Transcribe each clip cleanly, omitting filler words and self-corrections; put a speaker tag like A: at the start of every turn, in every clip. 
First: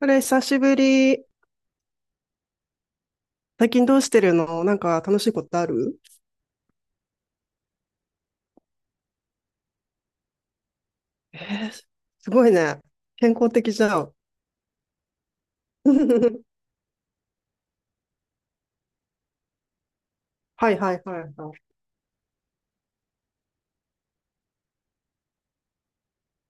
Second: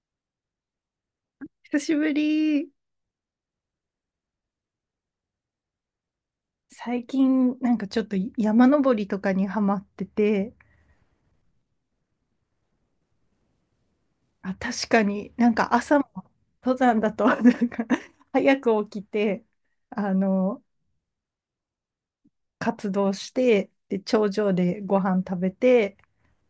A: あれ、久しぶり。
B: 久しぶり。
A: 最近どうしてるの？なんか楽しいことある？
B: 最近、なんかちょっと山登りとかにハマってて、
A: えー、すごいね。健康的じゃん。
B: あ、確かになんか朝も 登山だと、なんか早く起きて、あの、
A: はいはいはいはい。
B: 活動して、で、頂上でご飯食べて、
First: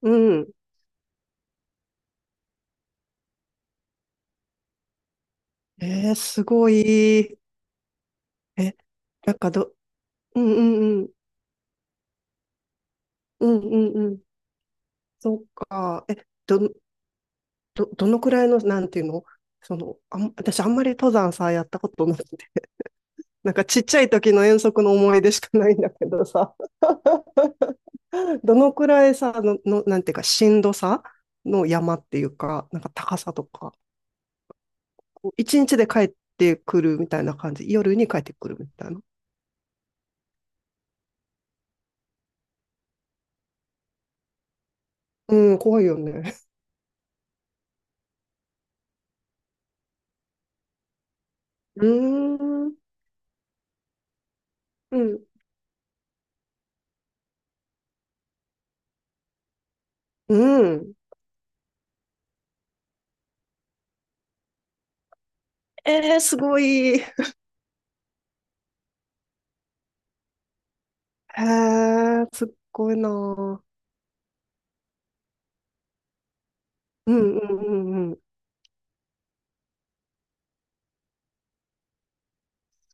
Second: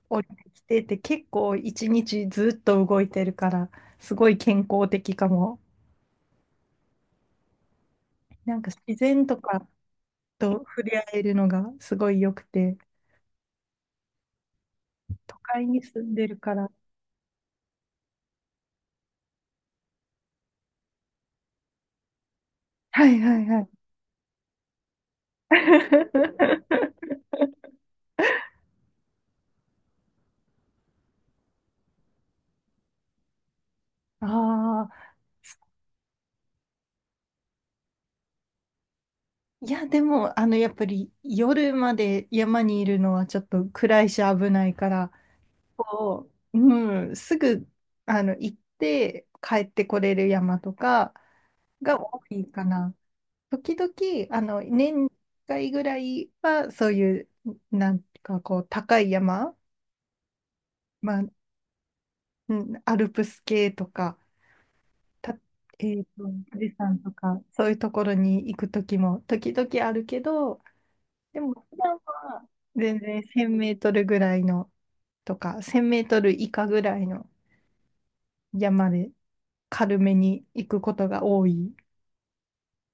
A: う
B: 降りて
A: ん。
B: きてって結構一日ずっと動いてるから、すごい健康的かも。
A: えー、すごい。
B: なんか
A: え、
B: 自然
A: な
B: と
A: んか
B: か
A: ど、うん
B: と
A: う
B: 触れ
A: んう
B: 合
A: ん。
B: えるのがすごい良くて、
A: うんうんうん。
B: 都
A: そっ
B: 会に住
A: か。
B: ん
A: え、
B: でるか
A: ど、
B: ら。
A: ど、どのくらいの、なんていうの？私あんまり登山さ、やったことなくて。
B: はいはい
A: なん
B: は
A: か
B: い。
A: ちっちゃい時の遠足の思い出しかないんだけどさ。どのくらいさ、の、の、なんていうか、しんどさの山っていうか、なんか高さとか、
B: ああ、
A: こう一日で帰ってくるみたいな感じ、夜に帰ってくるみたいな。
B: いや、でも、やっぱり夜まで山にいるのはちょっと暗いし危ないから、
A: うん、怖いよ
B: こ
A: ね。
B: う、うん、すぐ、行って帰ってこれる山とか
A: うー
B: が多いか
A: ん、
B: な。時々、
A: う
B: 年1
A: ん、
B: 回ぐらいは、そういう、なんかこう、高い山、
A: うん。
B: まあ、うん、アルプス系とか、た、え
A: え
B: ーと、
A: ー、すご
B: 富士山
A: い。へ
B: とか、そういうところに行く時も、時々あるけど、でも、普段
A: ー、す
B: は
A: っごい
B: 全
A: な
B: 然1000
A: ー。
B: メートルぐらいのとか、1000メートル以下ぐらい
A: う
B: の
A: んうんうんうん。
B: 山で軽めに行くことが多い。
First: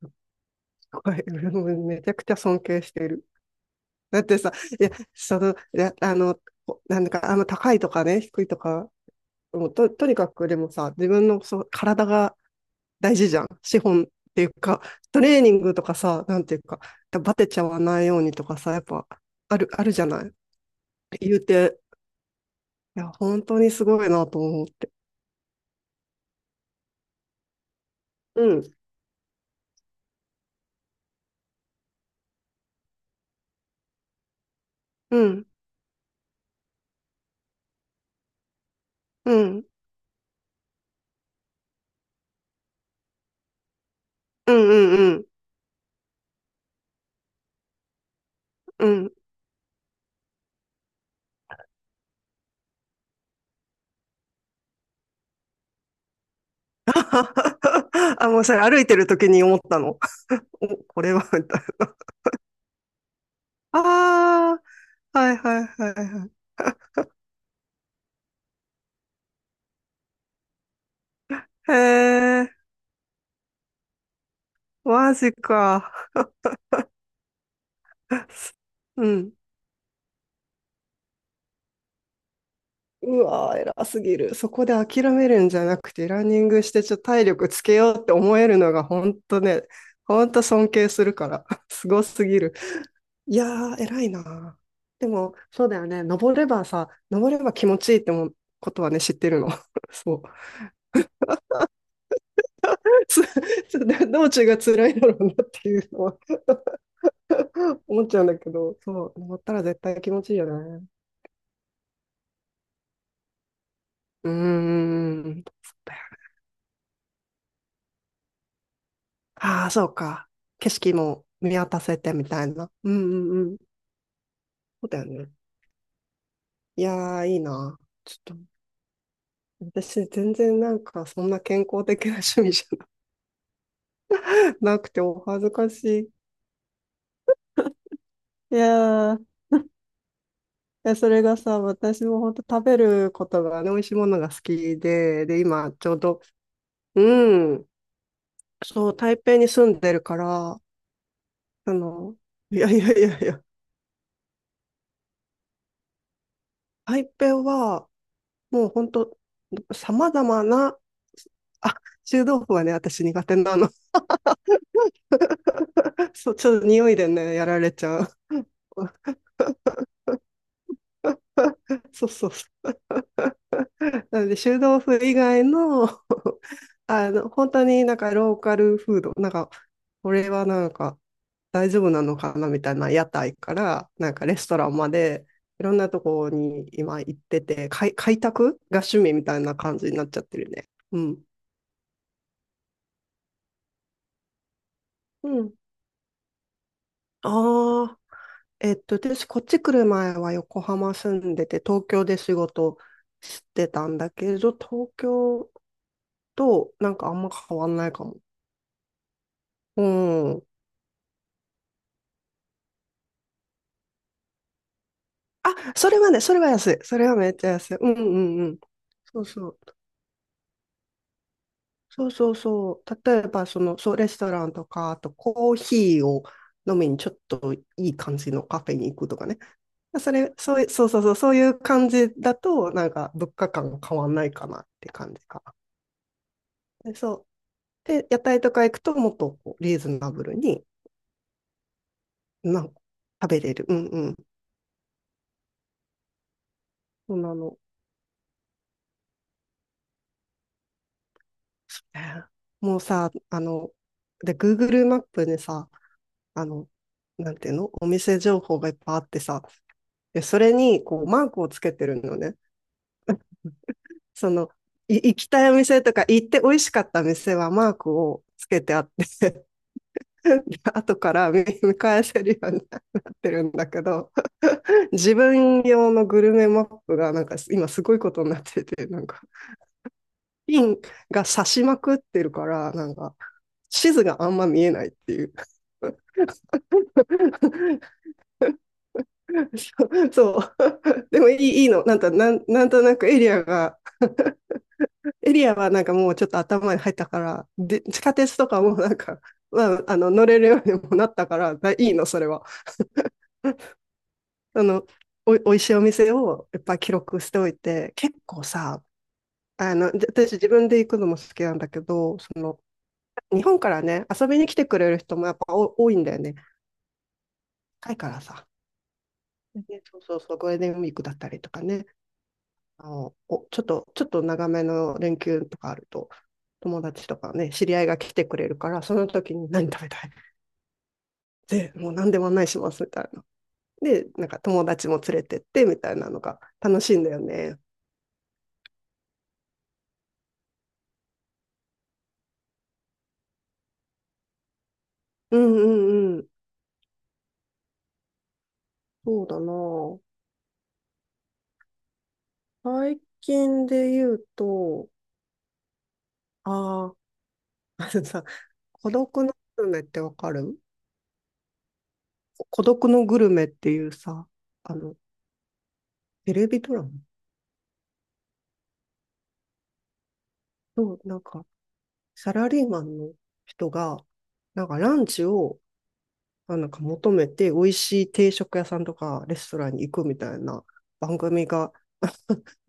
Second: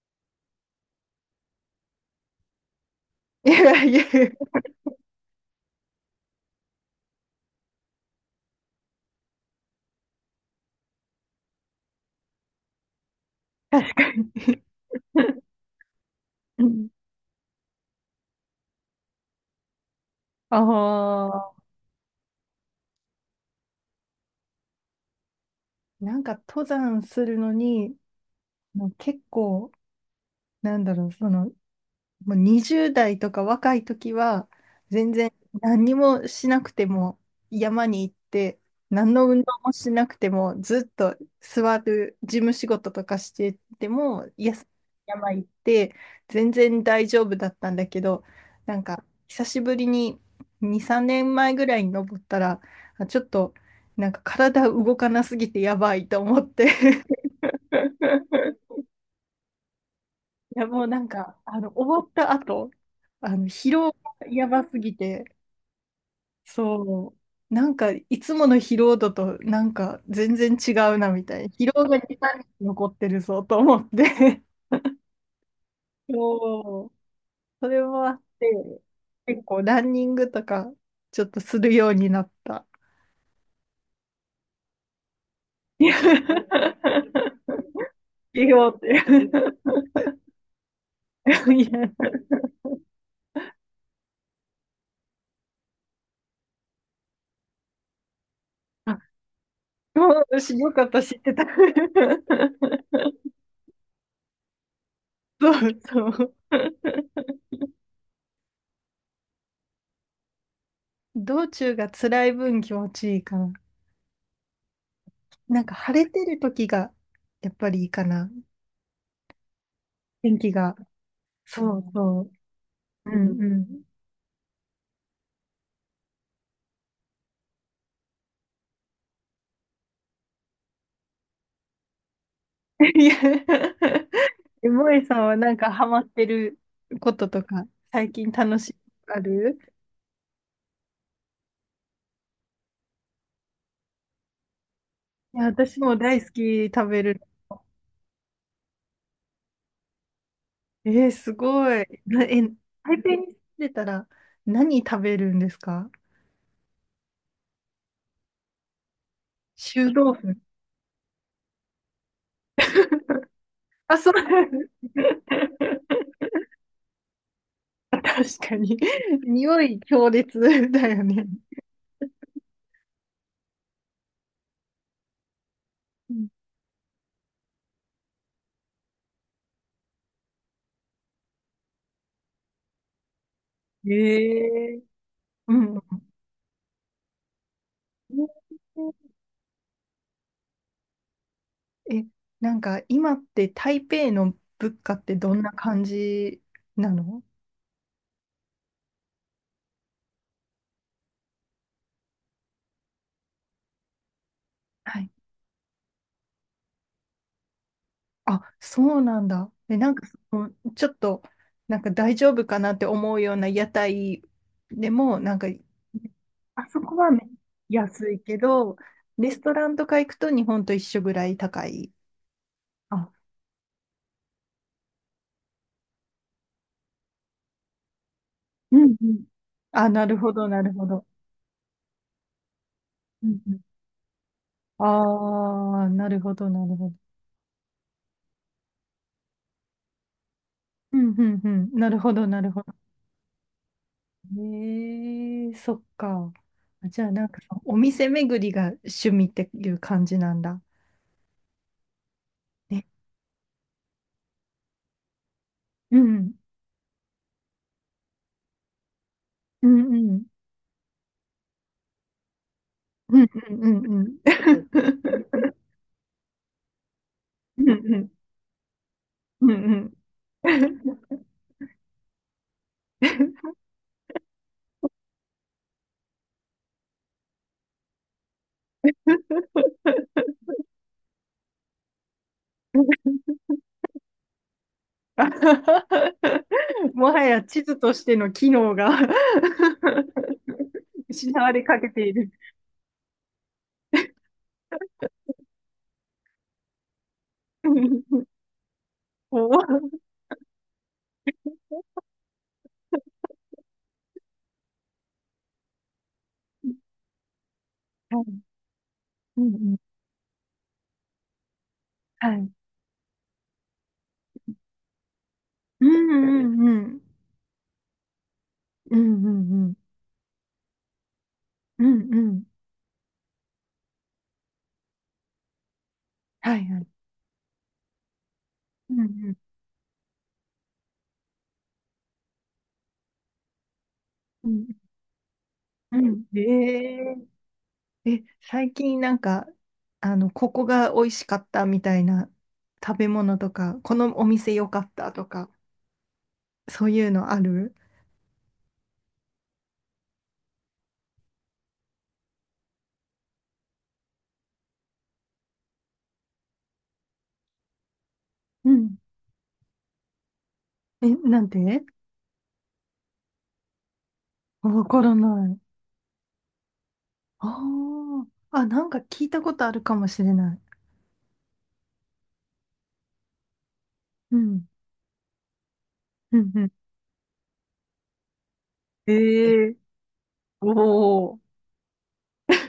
A: すっごい。俺もめちゃくちゃ尊敬してる。
B: いやいや、
A: だってさ、いや、その、いや、あの、こなんか、あの、高いとかね、低いとか、もうと、とにかくでもさ、自分のそう体が大事じゃん。資
B: 確
A: 本っ
B: かに。
A: ていうか、トレー ニングとかさ、なんていう
B: う
A: か、
B: ん
A: バテちゃわないようにとかさ、やっぱあるじゃない。
B: あ
A: 言う
B: あ、
A: て、いや、本当にすごいなと思って。
B: なんか登山するのに、
A: うん、
B: もう結構、なんだろう、もう20代とか若い時は、全
A: う
B: 然
A: ん、
B: 何にもしなくても山に行って、何の
A: う
B: 運動
A: ん、
B: もしなくても、ずっと座る事務仕事とかしてても、い
A: う
B: や
A: ん、うん、うん、
B: 山行って、全然大丈夫だったんだけど、なん
A: う
B: か
A: ん。
B: 久しぶりに2、3年前ぐらいに登ったら、あちょっとなんか体動かなすぎてやばいと思って
A: あ、もうそれ 歩いてる時に思ったの？
B: いや、
A: お、
B: もうな
A: こ
B: ん
A: れは、
B: か、
A: みたいな。
B: 終わった後、疲
A: あ
B: 労がやばすぎ
A: あ、
B: て、
A: はいはいはいはい。
B: そう、なんか、いつもの疲労度と、なんか、全然違うな、みたいな。疲
A: へ
B: 労が2、3日
A: え、
B: 残ってるぞ、と思って。
A: マジか。
B: そう、それもあって、
A: うん。
B: 結構、ランニングとか、ちょっとするようになった。
A: うわー、偉すぎる。そこで諦めるんじゃ な
B: い
A: く
B: や、
A: て、ランニングしてちょっと体力つけようって思
B: い
A: え
B: い
A: るの
B: よっ
A: が
B: てい
A: 本当ね、本当尊敬するから、
B: い
A: す
B: や、
A: ごすぎる。いやー、偉いな。でも、そうだよね。登れば気持ちいいってもことは
B: あ、
A: ね、知ってるの。そう。
B: そう、よかった、知ってた。
A: つつ道中が辛いだろうなっ
B: そ
A: てい
B: う
A: うの
B: そ
A: は
B: う。
A: 思っちゃうんだけど、そう、登ったら絶対気持ちいいよね。
B: 道中が辛い分気持ちいいかな。
A: うーん。
B: なんか晴れてる時がやっぱりいいかな。
A: ああ、そうか。
B: 天気
A: 景
B: が。
A: 色も見
B: そ
A: 渡
B: う
A: せてみ
B: そ
A: たいな。うん
B: う。う
A: う
B: んん。
A: んう
B: う
A: ん。
B: ん。
A: そうだよね。いやー、いいな。ちょっと、私、全然なんか、そんな健康的な趣味じ
B: いや、
A: ゃ
B: え
A: なく
B: も
A: て、
B: えさ
A: お
B: んは
A: 恥ず
B: なん
A: か
B: かハマっ
A: し
B: てることとか、最近
A: い。
B: 楽
A: い
B: しいこと
A: やー、
B: あ
A: い
B: る？
A: やそれがさ、私も本当食べることがね、美味しいものが好きで、
B: い
A: で、
B: や、
A: 今、
B: 私
A: ちょ
B: も
A: う
B: 大
A: ど、
B: 好き食べる。
A: うん、そう、台北に住んでるから、
B: えー、す
A: あ
B: ごい。
A: の、いやいや
B: 台
A: い
B: 北
A: やい
B: に住ん
A: や、
B: でたら何食べるんですか？
A: 台北は、もう本当
B: 臭
A: 様
B: 豆腐。
A: 々な、あ、臭豆腐はね、私苦手なの。
B: あ、そう。
A: そう、ちょっと匂いでね、やられちゃう。
B: 確かに。匂い強烈だよね。
A: そうそうそう。なので、臭豆腐以外の、
B: うん。
A: あの、本当になんかローカルフード、なんか、これはなんか大丈夫なのかなみたいな屋台から、なんかレストラ
B: え
A: ン
B: え
A: まで、
B: う
A: いろん
B: ん。
A: なところに今行ってて、開拓が趣味みたいな感じになっちゃってるね。うん。
B: え、なんか今って台北の物価って
A: う
B: どんな
A: ん。
B: 感じなの？
A: あー、えっと、私、こっち来る前は横浜住んでて、東京で仕事してたんだけど、東
B: はい。
A: 京となんかあんま変わんないかも。
B: あ、そうなんだ。え、
A: う
B: なんかそ
A: ん。
B: の、ちょっと、なんか大丈夫かなって思うような屋台でも、なんか、
A: あ、それはね、それは
B: あ
A: 安い。
B: そこ
A: それ
B: は
A: は
B: め
A: めっちゃ安い。うんう
B: 安いけ
A: んうん。
B: ど、
A: そう
B: レス
A: そ
B: トラン
A: う。
B: とか行くと日本と一緒ぐらい高い。
A: そうそうそう。
B: あ、
A: 例えば、その、そう、レストランとか、あとコーヒーを飲みにちょっといい感じのカフェ
B: う
A: に
B: んう
A: 行くと
B: ん。
A: かね。
B: あ、な
A: そ
B: るほ
A: れ、
B: ど、
A: そう
B: な
A: いう、
B: る
A: そ
B: ほ
A: うそう
B: ど。
A: そう、そういう感じだと、なんか
B: う
A: 物
B: ん
A: 価
B: うん。
A: 感変わんないかなって感じかな。
B: ああ、なるほど、なるほど。
A: でそうで、屋台とか行くともっとこうリーズナブルに、
B: うんうんうん。なるほど、なるほ
A: なん
B: ど。
A: か食べれる。うんうん。
B: ええそっか。あじゃあ、
A: そん
B: なん
A: な
B: か、
A: の。
B: お店巡りが趣味っていう感じなんだ。
A: そうね、もう
B: ね。
A: さ、あの、で、Google マップでさ、
B: うん。
A: あの、なんていうの、お店情報がいっぱいあってさ、
B: うんう
A: で
B: ん。
A: それにこうマークをつけてるのね。
B: うんうんうんうん。
A: その、行きたい お店とか行って美味しかった店は
B: うん
A: マーク
B: うん
A: をつけてあって
B: うんうんうん
A: 後から見返せるようになってるんだけど、自分用のグルメマップがなんか今すごいことになってて、なんかピンが刺しまくってるから、なんか、地図があんま見えないって
B: あ
A: いう。
B: はは もはや地図とし ての機能が
A: そう。でもい
B: 失わ
A: い
B: れ
A: いい
B: か
A: の。
B: けている。
A: なんとなくエリアが、エリアはなんかもうちょっと頭に入ったから、で地下 鉄とかもなんか、
B: おは
A: まあ、あ
B: い
A: の乗れるようにもなったからだ、いいの、それは。あの、おいしいお店をいっぱい記録しておいて、結構さ、
B: うんう
A: あ
B: ん
A: の、私自分で行くのも好きなんだけど、そ
B: はい。
A: の、日本からね、遊びに来てくれる人もやっぱ
B: うん
A: 多いんだよね。
B: うんうん。
A: 高いからさ。
B: うんうんうん。
A: でそうそうそう、ゴールデンウィークだったりとか
B: う
A: ね、
B: んうん。
A: あの、お、ちょっと、ちょっと長めの連休とかあると、
B: はいは
A: 友
B: い。
A: 達とかね、知り合いが来てくれるから、そ
B: うんう
A: の時
B: ん。
A: に何食べたい？ で、もう何でも案内しますみたいな。で、なんか
B: う
A: 友
B: ん。
A: 達も連れてってみた
B: う
A: いなの
B: ん。
A: が楽しいんだ
B: え
A: よね。
B: ー、え、最近なんか、ここが美味しかったみたいな食べ物とか、このお店良かったと
A: う
B: か、
A: んうんうん。
B: そういうのある？
A: そうだな。最近で言うと、ああ、あのさ、
B: う
A: 孤
B: ん。
A: 独のグルメってわかる？
B: え、なんて？
A: 孤独のグルメっていうさ、あ
B: わ
A: の、
B: からない。
A: テレビドラマ、
B: ああ、あ、なんか聞いたことあるかもしれない。
A: そう、なんか、サラリーマンの人が、
B: う
A: なん
B: ん。
A: かランチを、
B: うん
A: あ、
B: う
A: なん
B: ん。
A: か求めて、美味しい定食屋さんと
B: え
A: かレストラ
B: ー、
A: ンに行くみたいな番
B: おー。
A: 組が、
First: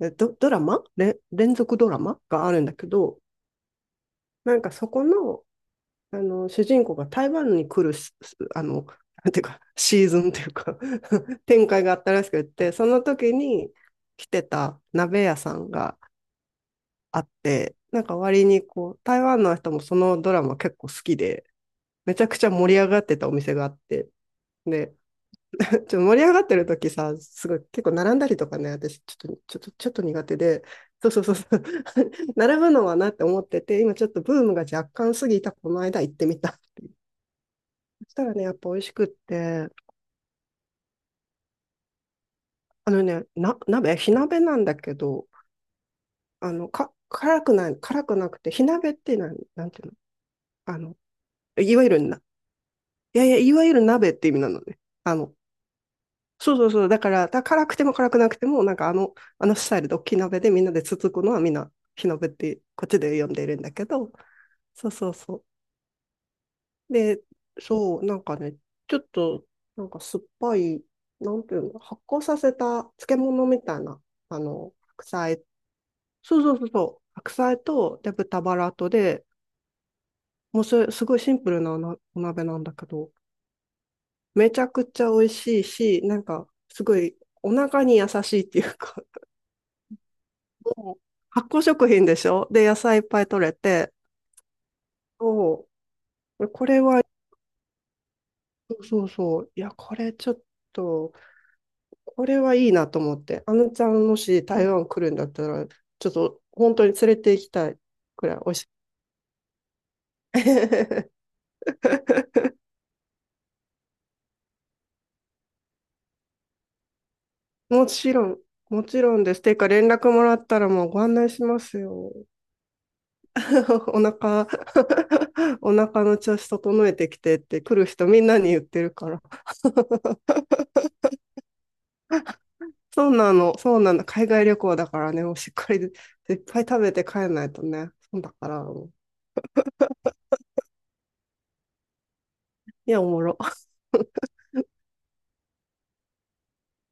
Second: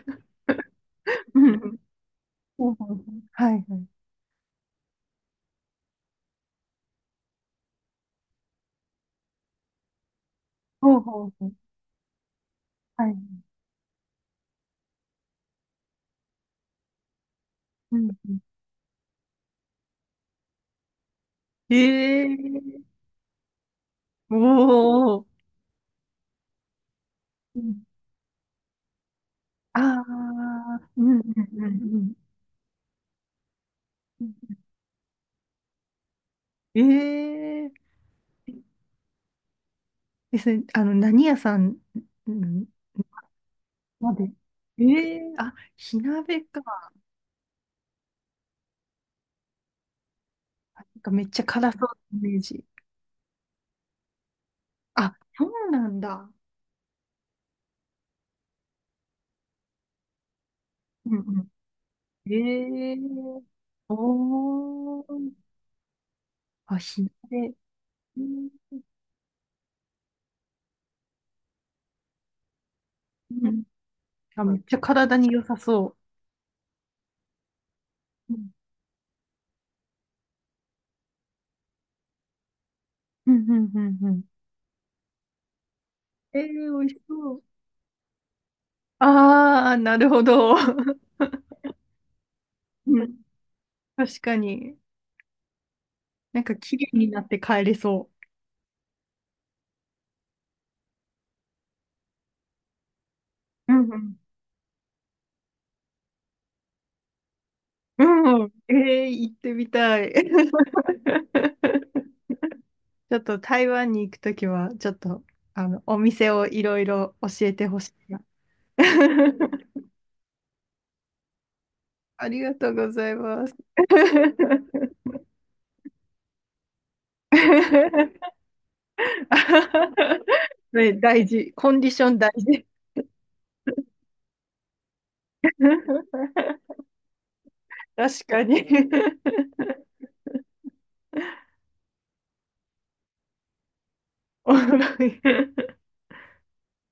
A: えド、ドラマれ
B: うん
A: 連
B: うん
A: 続ドラマがあるん
B: ほ
A: だ
B: うほ
A: け
B: うほう
A: ど、
B: はいはい。
A: なんかそこの、あの、主人公が台湾に来るし、あの、なんていうか、シーズンっていうか
B: ほうほう ほう。
A: 展開があったらしくって、その
B: はい。
A: 時に来てた鍋屋さんがあって、
B: う
A: なん
B: ん
A: か
B: うん。
A: 割にこう、台湾の人もそのドラマ結構好きで、
B: え
A: めちゃくちゃ盛り
B: ー、
A: 上がってたお店があって、
B: お
A: で、
B: ー。
A: ちょっと盛り上がってる時さ、すごい結構並んだりとかね、私
B: あ
A: ちょっと苦手で、
B: あ、う
A: そう
B: ん
A: そ
B: う
A: うそ
B: ん
A: うそ
B: う
A: う、
B: んうん
A: 並ぶのはなって思ってて、今ちょっとブームが若干過ぎたこの間行ってみたっていう。
B: うん。ええ
A: そしたらね、やっぱ美味しくって、
B: ですね。何屋さん、うん
A: あのね、鍋、火
B: まで。
A: 鍋なんだ
B: え
A: けど、
B: えあ、火鍋
A: あの、
B: か。
A: か、辛くない、辛くなくて、火鍋ってなん、なんていうの？あ
B: な
A: の、
B: んかめっちゃ辛
A: い
B: そう
A: わ
B: な
A: ゆる
B: イ
A: な、
B: メージ。
A: いやいや、いわゆる鍋って意味なのね。あ
B: あ、
A: の、
B: そうなんだ。
A: そうそうそう。だから、だから辛くても辛くなくても、なんかあの、あのスタイルで大きい鍋でみんなでつつ
B: うん
A: くのは
B: う
A: みんな火鍋っ
B: ん。
A: てこっ
B: ええ
A: ちで呼んでいるんだけど、そう
B: お
A: そう
B: ー。
A: そ
B: あ、
A: う。
B: 火
A: で、
B: 鍋。
A: そう、な
B: う
A: んか
B: ん
A: ね、ちょっと、なんか酸っぱい、なんていうの、発酵させた漬物
B: う
A: み
B: ん
A: たいな、あ
B: あ、めっ
A: の、
B: ちゃ
A: 白
B: 体に
A: 菜、
B: 良さそ
A: そうそうそうそう、白菜と、で、
B: う。う
A: 豚
B: ん
A: バラとで、もうそれ、すごいシンプルなお鍋なんだけど、
B: うんうんうんうん。
A: めちゃくちゃ美味しいし、なん
B: ええ
A: か、
B: 美
A: す
B: 味
A: ご
B: し
A: い
B: そう。
A: お腹に優しいっていうか、
B: ああ、なるほど。
A: そ う、発酵食品でしょ、で、野菜い
B: う
A: っ
B: ん、
A: ぱい取れて、
B: 確かに。
A: そ
B: なん
A: う。
B: か
A: こ
B: 綺
A: れ
B: 麗
A: は、
B: になって帰れそ
A: そうそうそう。いや、と、これはいいなと思って。あの
B: う。う
A: ちゃん、も
B: ん
A: し台湾来るんだったら、ちょっと本当に連れて行きたい
B: う
A: くらい
B: ん。うん。
A: 美味しい。
B: えー、行ってみたい。ち ょっと台湾に行くときは、ちょっと、お店をいろいろ教えてほ
A: も
B: しい
A: ち
B: な。
A: ろん、もちろんです。ていうか、連絡もらったらもうご案内しますよ。
B: ありがとうございます。
A: お腹、お腹の調子整えてきてって来る人みん なに言ってるから。
B: ね、大事。コンディション大事。
A: そうなの、そうなの。海外旅行だからね、もうしっかり いっぱい食べて帰んないとね。そう
B: 確
A: だ
B: か
A: から、
B: に。
A: もういや、おもろ。
B: おもろい。